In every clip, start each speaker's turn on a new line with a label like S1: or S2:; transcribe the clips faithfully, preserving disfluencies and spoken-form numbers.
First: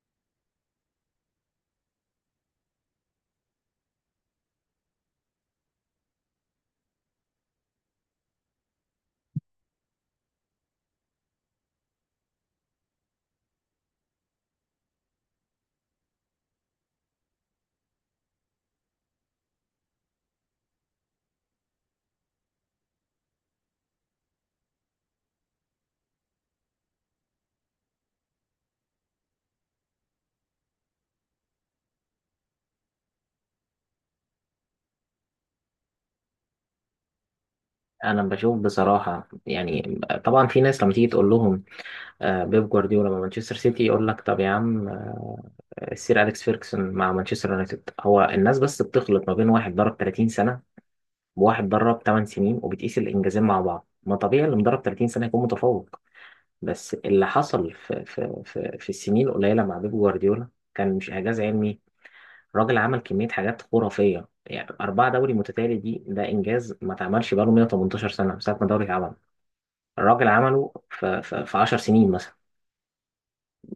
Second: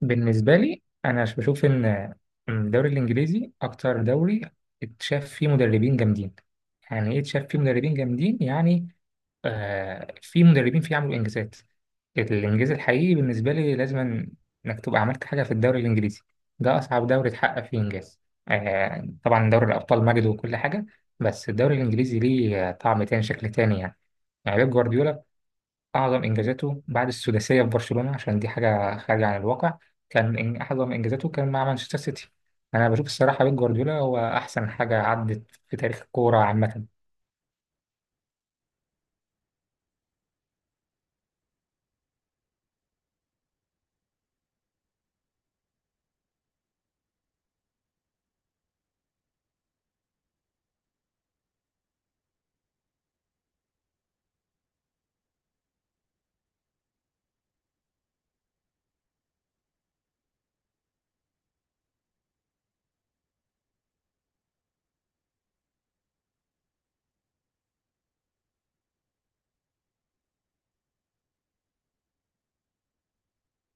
S1: بالنسبة لي أنا ش- بشوف إن الدوري الإنجليزي أكتر دوري اتشاف فيه مدربين جامدين. يعني إيه اتشاف فيه مدربين جامدين؟ يعني آه في مدربين فيه عملوا إنجازات. الإنجاز الحقيقي بالنسبة لي لازم إنك تبقى عملت حاجة في الدوري الإنجليزي، ده أصعب دوري اتحقق فيه إنجاز. آه طبعا دوري الأبطال مجد وكل حاجة، بس الدوري الإنجليزي ليه طعم تاني شكل تاني. يعني يعني بيب جوارديولا أعظم إنجازاته بعد السداسية في برشلونة، عشان دي حاجة خارجة عن الواقع، كان إن- أعظم إنجازاته كان مع مانشستر سيتي. أنا بشوف الصراحة بيب جوارديولا هو أحسن حاجة عدت في تاريخ الكورة عامة.
S2: انا بشوف بصراحه يعني طبعا في ناس لما تيجي تقول لهم آه، بيب جوارديولا مع مانشستر سيتي، يقول لك طب يا عم. آه، السير اليكس فيركسون مع مانشستر يونايتد، هو الناس بس بتخلط ما بين واحد درب ثلاثين سنه وواحد درب تمن سنين وبتقيس الانجازين مع بعض. ما طبيعي اللي مدرب ثلاثين سنه يكون متفوق، بس اللي حصل في في في, في السنين القليله مع بيب جوارديولا كان مش اعجاز علمي. الراجل عمل كميه حاجات خرافيه، يعني أربعة دوري متتالي، دي ده إنجاز ما اتعملش بقاله مية وتمنتاشر سنة من ساعة ما الدوري اتعمل. الراجل عمله في, في, في عشر سنين مثلا.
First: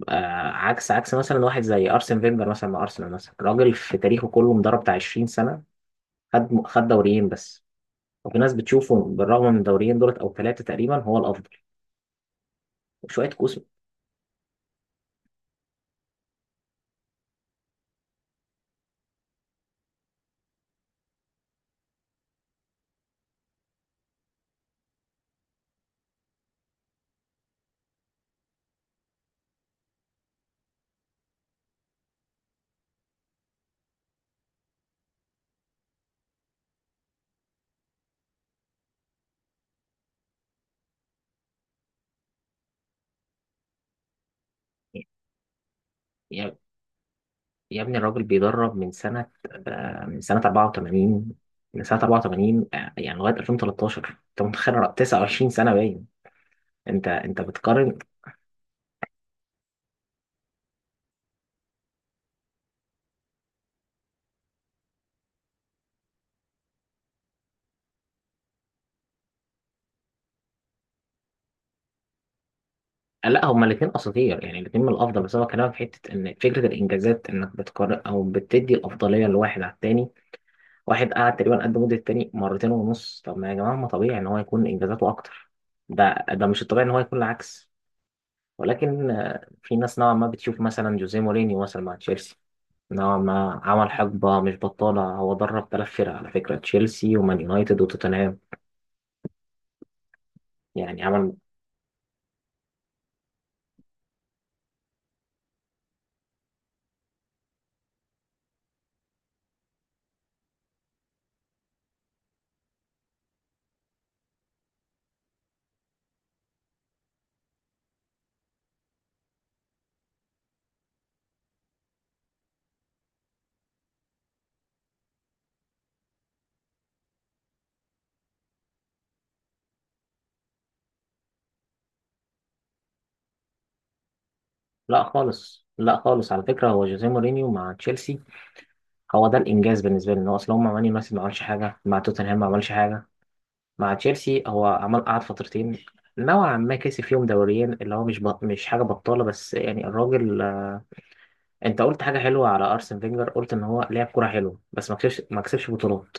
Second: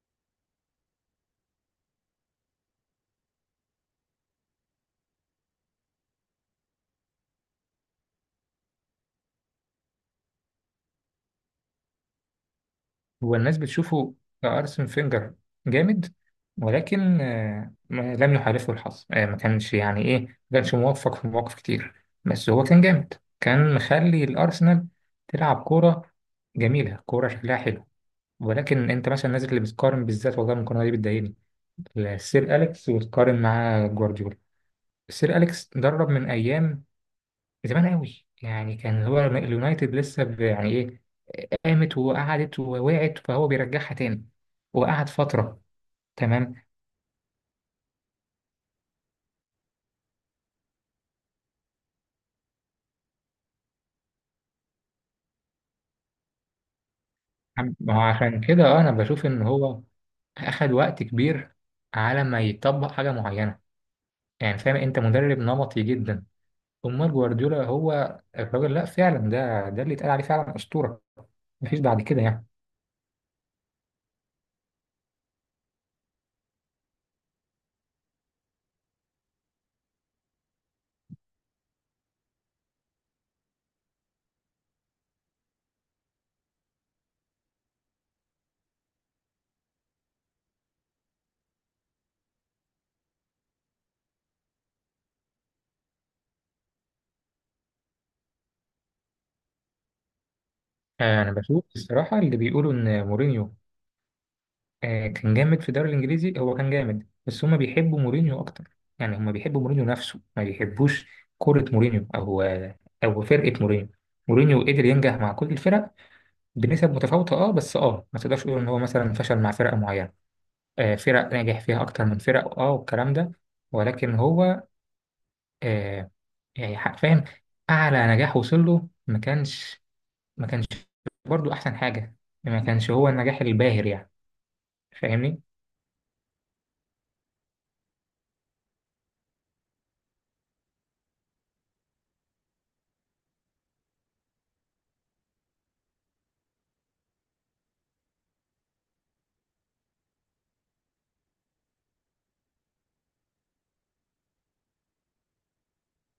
S2: آه عكس عكس مثلا واحد زي ارسن فينجر مثلا مع ارسنال، مثلا راجل في تاريخه كله مدرب بتاع عشرين سنه، خد خد دوريين بس. وفي ناس بتشوفه بالرغم من الدوريين دولت او ثلاثه تقريبا هو الافضل وشويه كوس.
S1: والناس بتشوفه أرسن فينجر جامد، ولكن آه، ما- لم يحالفه الحظ، آه، ما كانش يعني إيه، ما كانش موفق في مواقف كتير. بس هو كان جامد، كان مخلي الأرسنال تلعب كورة جميلة، كورة شكلها حلو. ولكن أنت مثلا الناس اللي بتقارن بالذات، والله المقارنة دي بتضايقني، لسير أليكس وتقارن معاه جوارديولا. سير أليكس درب من أيام زمان قوي، يعني كان هو اليونايتد لسه ب- يعني إيه، قامت وقعدت ووقعت فهو بيرجعها تاني وقعد فترة، تمام.
S2: يا, يا ابني الراجل بيدرب من سنه، آه من سنه أربعة وتمانين، من سنه أربعة وثمانين، آه يعني لغايه ألفين وتلتاشر. انت متخيل تسعة وعشرين سنه باين؟ انت انت
S1: عم- ما
S2: بتقارن.
S1: هو عشان كده آه، أنا بشوف إن هو أخد وقت كبير على ما يطبق حاجة معينة، يعني فاهم، أنت مدرب نمطي جدا. أمال جوارديولا هو الراجل، لأ فعلا ده ده اللي اتقال عليه فعلا أسطورة، مفيش بعد كده يعني.
S2: لا، هما الاثنين اساطير، يعني الاثنين من الافضل. بس هو كلامك في حته ان فكره الانجازات انك بتقارن او بتدي الافضليه لواحد على التاني، واحد قعد تقريبا قد مده التاني مرتين ونص. طب ما يا جماعه، ما طبيعي ان هو يكون انجازاته اكتر، ده ده مش الطبيعي ان هو يكون العكس. ولكن آه، في ناس نوعا ما بتشوف مثلا جوزيه مورينيو مثلا مع تشيلسي، نوعا ما عمل حقبه مش بطاله. هو درب ثلاث فرق على فكره، تشيلسي ومان يونايتد وتوتنهام، يعني
S1: آه، أنا
S2: عمل.
S1: بشوف الصراحة اللي بيقولوا إن مورينيو آه، كان جامد في الدوري الانجليزي، هو كان جامد بس هما بيحبوا مورينيو اكتر، يعني هما بيحبوا مورينيو نفسه، ما بيحبوش كرة مورينيو او او فرقة مورينيو. مورينيو قدر ينجح مع كل الفرق بنسب متفاوتة، اه بس اه ما تقدرش تقول ان هو مثلا فشل مع فرقة معينة. آه فرق ناجح فيها اكتر من فرق اه، والكلام ده. ولكن هو آه يعني حرفيا اعلى نجاح وصل له ما كانش ما كانش برضه احسن حاجة، ما كانش هو النجاح الباهر يعني.
S2: لا
S1: فاهمني؟
S2: خالص لا خالص، على فكره هو جوزيه مورينيو مع تشيلسي هو ده الانجاز بالنسبه لي. ان هو اصل هو مع مان يونايتد ما عملش حاجه، مع توتنهام ما عملش حاجه، مع تشيلسي هو عمل قعد فترتين نوعا ما كسب فيهم دوريين، اللي هو مش بط... مش حاجه بطاله. بس يعني الراجل، آه، انت قلت حاجه حلوه على ارسن فينجر، قلت ان هو لعب كوره حلوه بس ما كسبش ما كسبش بطولات.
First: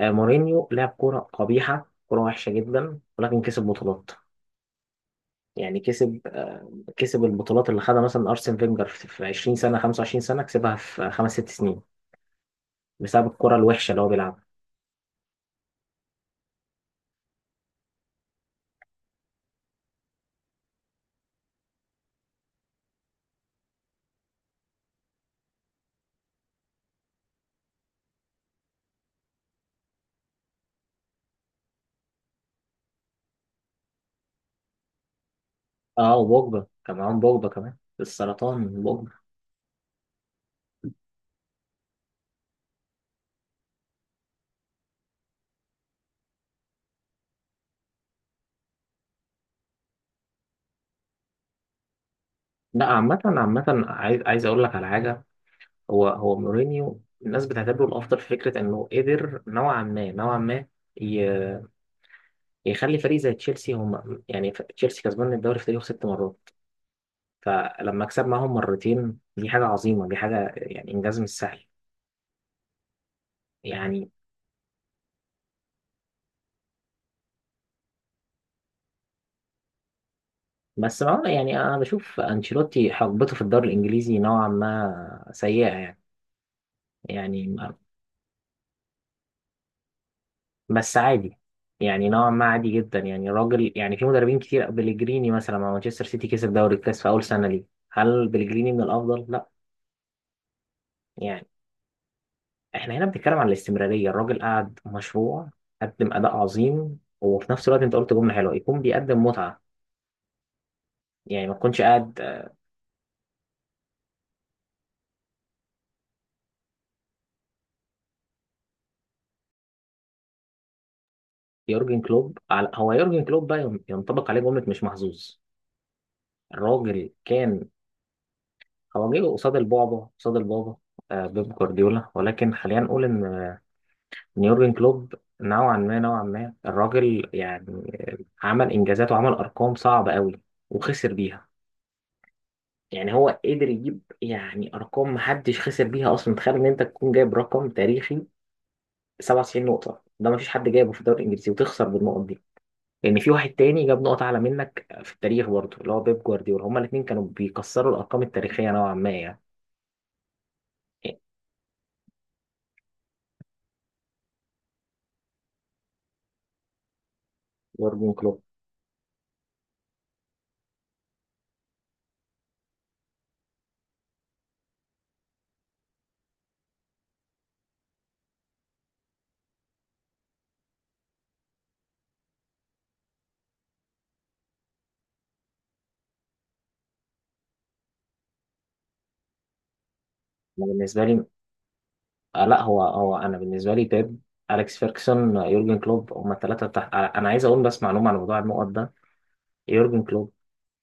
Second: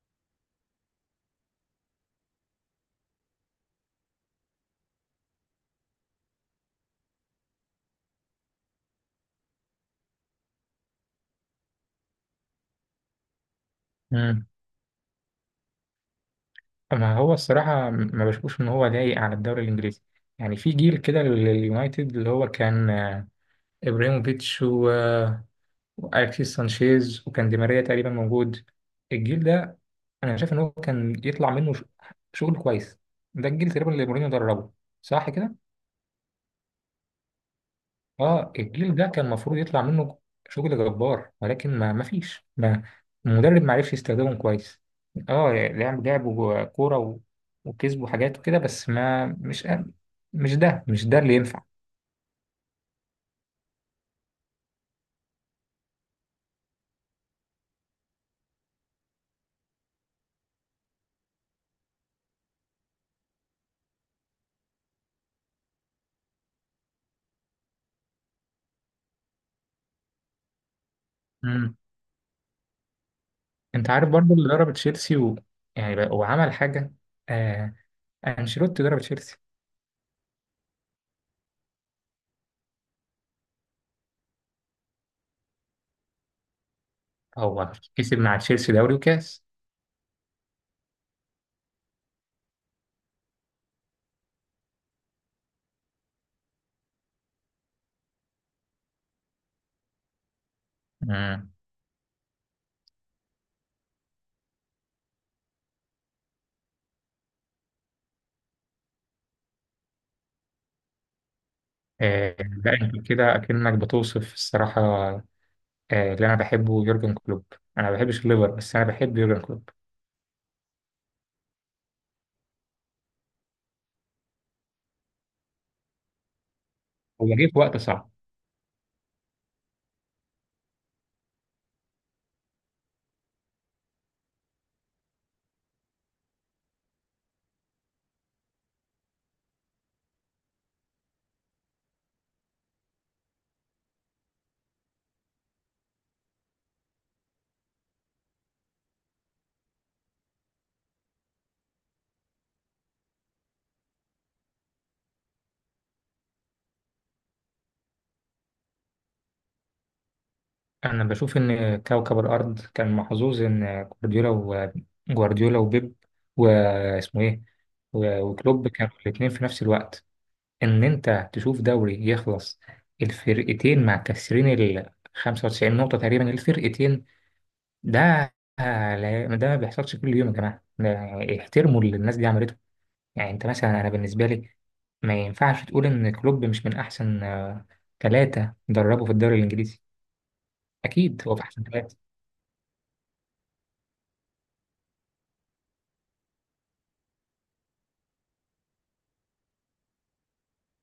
S2: آه، مورينيو لعب كوره قبيحه كوره وحشه جدا، ولكن كسب بطولات. يعني كسب، آه، كسب البطولات اللي خدها مثلا ارسن فينجر في في عشرين سنه خمسة وعشرين سنه كسبها في خمس ست سنين، بسبب الكوره الوحشه اللي هو بيلعبها.
S1: ما هو الصراحة ما بشوفش إن هو لايق على الدوري الإنجليزي. يعني في جيل كده لليونايتد اللي هو كان آه، إبراهيموفيتش و- آه، وأليكسيس سانشيز وكان دي ماريا تقريبا موجود، الجيل ده أنا شايف إن هو كان يطلع منه ش- شغل كويس. ده الجيل تقريبا اللي مورينيو دربه، صح كده؟
S2: اه، وبوجبا كان معاهم، بوجبا كمان
S1: اه
S2: السرطان
S1: الجيل ده
S2: بوجبا.
S1: كان المفروض يطلع منه شغل جبار، ولكن ما ما فيش ما المدرب ما عرفش يستخدمهم كويس. اه لعب لعبوا كورة و... وكسبوا حاجات وكده، بس ما مش مش ده مش ده اللي ينفع.
S2: لا عامة عامة، عايز عايز اقول لك على حاجة. هو هو مورينيو الناس بتعتبره الافضل في فكرة انه قدر نوعا ما نوعا ما ي- يخلي فريق زي تشيلسي هم. يعني ف- تشيلسي كسبان الدوري في تاريخه ست مرات، فلما كسب معاهم مرتين دي حاجة عظيمة، دي حاجة يعني انجاز مش سهل
S1: امم، انت عارف
S2: يعني.
S1: برضو اللي ضرب تشيلسي، و... يعني بقى- وعمل حاجة، آه انشيلوتي ضرب تشيلسي،
S2: بس ما يعني، انا بشوف انشيلوتي حقبته في الدوري الانجليزي نوعا ما سيئة يعني، يعني
S1: هو كسب مع تشيلسي دوري وكاس.
S2: بس عادي، يعني نوعا ما عادي جدا يعني راجل. يعني في مدربين كتير، بليجريني مثلا مع مانشستر سيتي كسب دوري الكاس في اول سنه ليه، هل بليجريني من الافضل؟ لا. يعني
S1: امم،
S2: احنا هنا بنتكلم عن الاستمراريه، الراجل قعد مشروع، قدم اداء عظيم، وفي نفس الوقت انت قلت جمله حلوه يكون بيقدم متعه، يعني ما تكونش قاعد.
S1: آه لا انت كده اكنك بتوصف الصراحة آه، اللي انا بحبه يورجن كلوب. انا ما بحبش الليفر بس انا بحب يورجن كلوب،
S2: يورجن كلوب، على هو يورجن كلوب بقى ين- ينطبق عليه جمله مش محظوظ. الراجل
S1: هو جه في
S2: كان،
S1: وقت صعب.
S2: هو جه قصاد البعبع قصاد البابا، آه، بيب جوارديولا. ولكن خلينا نقول ان يورجن كلوب نوعا ما نوعا ما الراجل، يعني عمل انجازات وعمل ارقام صعبه قوي وخسر بيها. يعني هو قدر يجيب يعني ارقام محدش خسر بيها اصلا. تخيل ان انت تكون جايب رقم تاريخي سبعة وتسعين نقطه، ده مفيش حد جايبه في الدوري الانجليزي، وتخسر بالنقط دي، لان في واحد تاني جاب نقط اعلى منك في التاريخ برضه، اللي هو بيب جوارديولا. هما الاثنين كانوا بيكسروا الارقام التاريخيه نوعا ما يعني.
S1: انا بشوف ان كوكب الارض كان محظوظ ان جوارديولا وجوارديولا وبيب واسمه ايه
S2: يورجن
S1: و-
S2: كلوب،
S1: وكلوب كانوا الاثنين في نفس الوقت، ان انت تشوف دوري يخلص الفرقتين مع ال خمسة وتسعين نقطة تقريبا الفرقتين، ده لا- ده ما بيحصلش كل يوم يا جماعة، ده احترموا اللي الناس دي عملته. يعني انت مثلا انا بالنسبه لي ما ينفعش تقول ان كلوب مش من احسن آه، ثلاثه دربوا في الدوري الانجليزي،
S2: أنا بالنسبه
S1: اكيد
S2: لي،
S1: هو في احسن ثلاثه.
S2: آه لا هو هو انا بالنسبه لي بيب، اليكس فيركسون، آه، يورجن كلوب، هم الثلاثه تحت. آه، انا عايز اقول بس معلومه عن موضوع النقط ده. يورجن كلوب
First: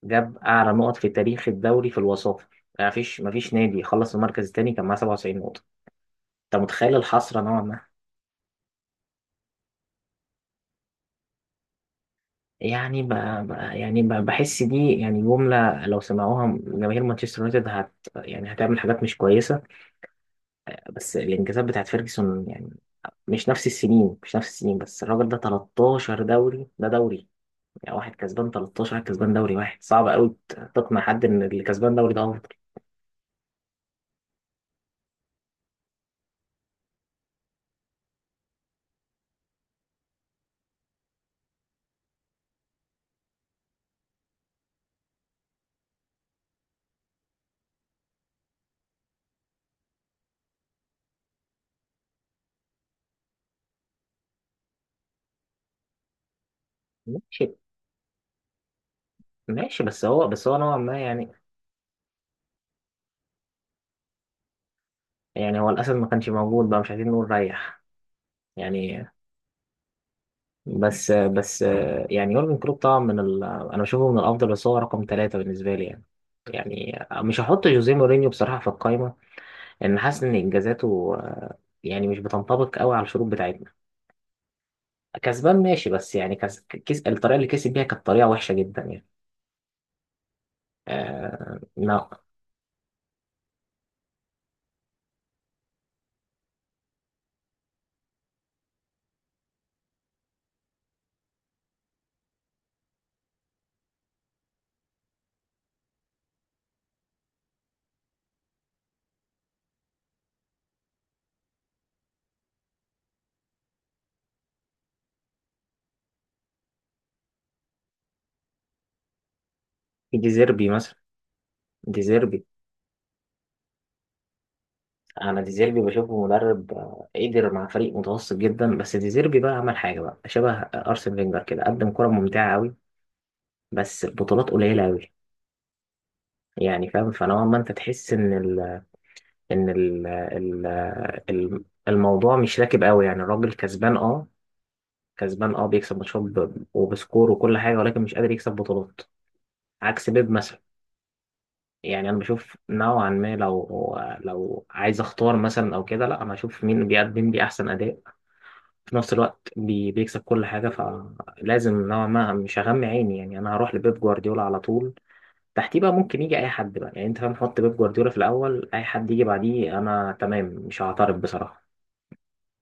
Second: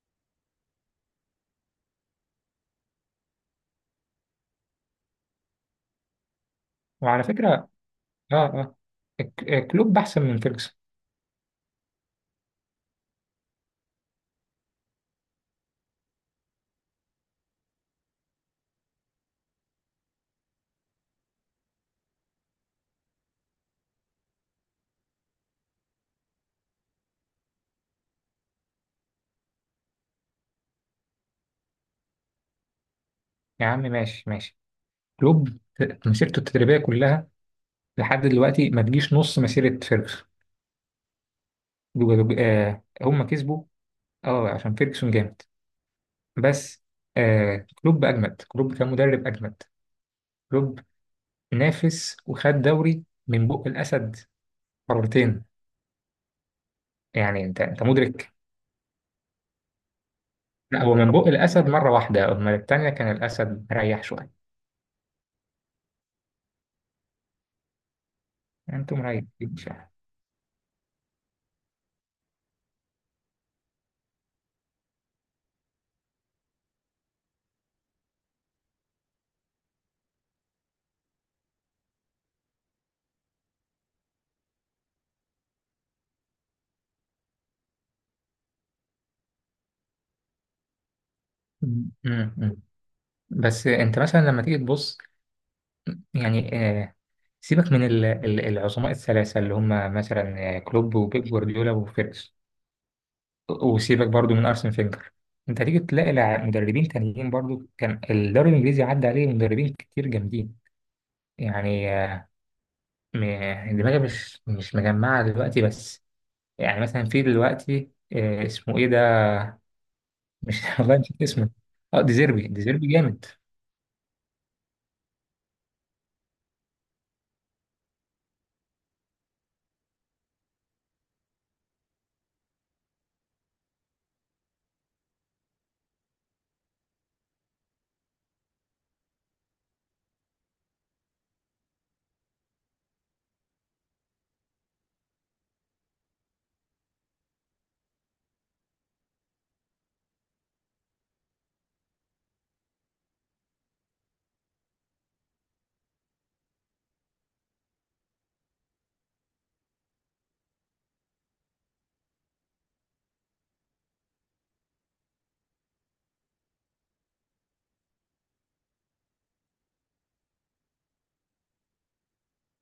S2: جاب اعلى نقط في تاريخ الدوري في الوصافه. ما فيش ما فيش نادي خلص المركز الثاني كان معاه سبعة وتسعين نقطه. انت متخيل
S1: وعلى
S2: الحسره
S1: فكره،
S2: نوعا ما،
S1: اه اه ك- آه، كلوب احسن من فيرجسون.
S2: يعني ب... ب... يعني ب... بحس دي يعني جمله لو سمعوها جماهير مانشستر يونايتد هت يعني هتعمل حاجات مش كويسه. بس الانجازات بتاعت فيرجسون، يعني مش نفس السنين مش نفس السنين. بس الراجل ده تلتاشر دوري، ده دوري، يعني واحد كسبان تلتاشر واحد كسبان دوري واحد، صعب قوي تقنع حد ان اللي كسبان دوري ده افضل.
S1: يا عم ماشي ماشي، كلوب مسيرته التدريبيه كلها لحد دلوقتي ما تجيش نص مسيره فيرجسون، جو- آه هم كسبوا، اه عشان فيرجسون جامد، بس آه كلوب اجمد، كلوب كان مدرب اجمد. كلوب نافس وخد دوري من بق الاسد مرتين،
S2: ماشي،
S1: يعني انت انت مدرك.
S2: ماشي. بس هو بس هو نوعا
S1: لا هو
S2: ما
S1: من بق
S2: يعني،
S1: الاسد مره واحده، اما التانيه كان الاسد مريح شويه،
S2: يعني هو الاسد ما كانش موجود بقى، مش عايزين نقول ريح
S1: يعني انتوا
S2: يعني.
S1: مريحين شويه.
S2: بس بس يعني، يورجن كلوب طبعا من ال... انا بشوفه من الافضل بس هو رقم ثلاثة بالنسبة لي يعني. يعني مش هحط جوزيه مورينيو بصراحة في القايمة، لأن حاسس إن إنجازاته آه، يعني مش بتنطبق قوي على الشروط بتاعتنا. كسبان ماشي، بس يعني كس... كس... الطريقة اللي كسب بيها كانت طريقة وحشة جدا يعني. آه...
S1: أمم،
S2: ما
S1: أمم. بس انت مثلا لما تيجي تبص، يعني آه، سيبك من ال- ال- العظماء الثلاثه اللي هم مثلا آه، كلوب وبيب جوارديولا وفيركس، وسيبك برضو من ارسن فينجر. انت هتيجي تلاقي لع- مدربين تانيين برضو، كان الدوري الانجليزي عدى عليه مدربين كتير جامدين. يعني آه، م- دماغي مش مش مجمعه دلوقتي، بس يعني مثلا في دلوقتي آه، اسمه ايه ده،
S2: في
S1: مش
S2: ديزيربي مثلا.
S1: والله نسيت اسمه. اه
S2: ديزيربي،
S1: ديزيربي ديزيربي جامد
S2: انا ديزيربي بشوفه مدرب، آه، قدر مع فريق متوسط جدا. بس ديزيربي بقى عمل حاجه بقى شبه ارسن فينجر كده، قدم كره ممتعه قوي بس بطولات قليله قوي، يعني فاهم؟ فنوعا ما انت تحس ان ال ان ال ال ال- الموضوع مش راكب قوي. يعني الراجل كسبان، اه كسبان، اه بيكسب ماتشات ب- وبسكور وكل حاجه، ولكن مش قادر يكسب بطولات عكس بيب مثلا. يعني انا بشوف نوعا ما، لو لو عايز اختار مثلا او كده، لا انا اشوف مين بيقدم لي احسن اداء في نفس الوقت بي بيكسب كل حاجه. فلازم نوعا ما مش هغمي عيني يعني، انا هروح لبيب جوارديولا على طول. تحتيه بقى ممكن يجي اي حد بقى، يعني انت فاهم، حط بيب جوارديولا في الاول، اي حد يجي بعديه انا تمام مش هعترض بصراحه.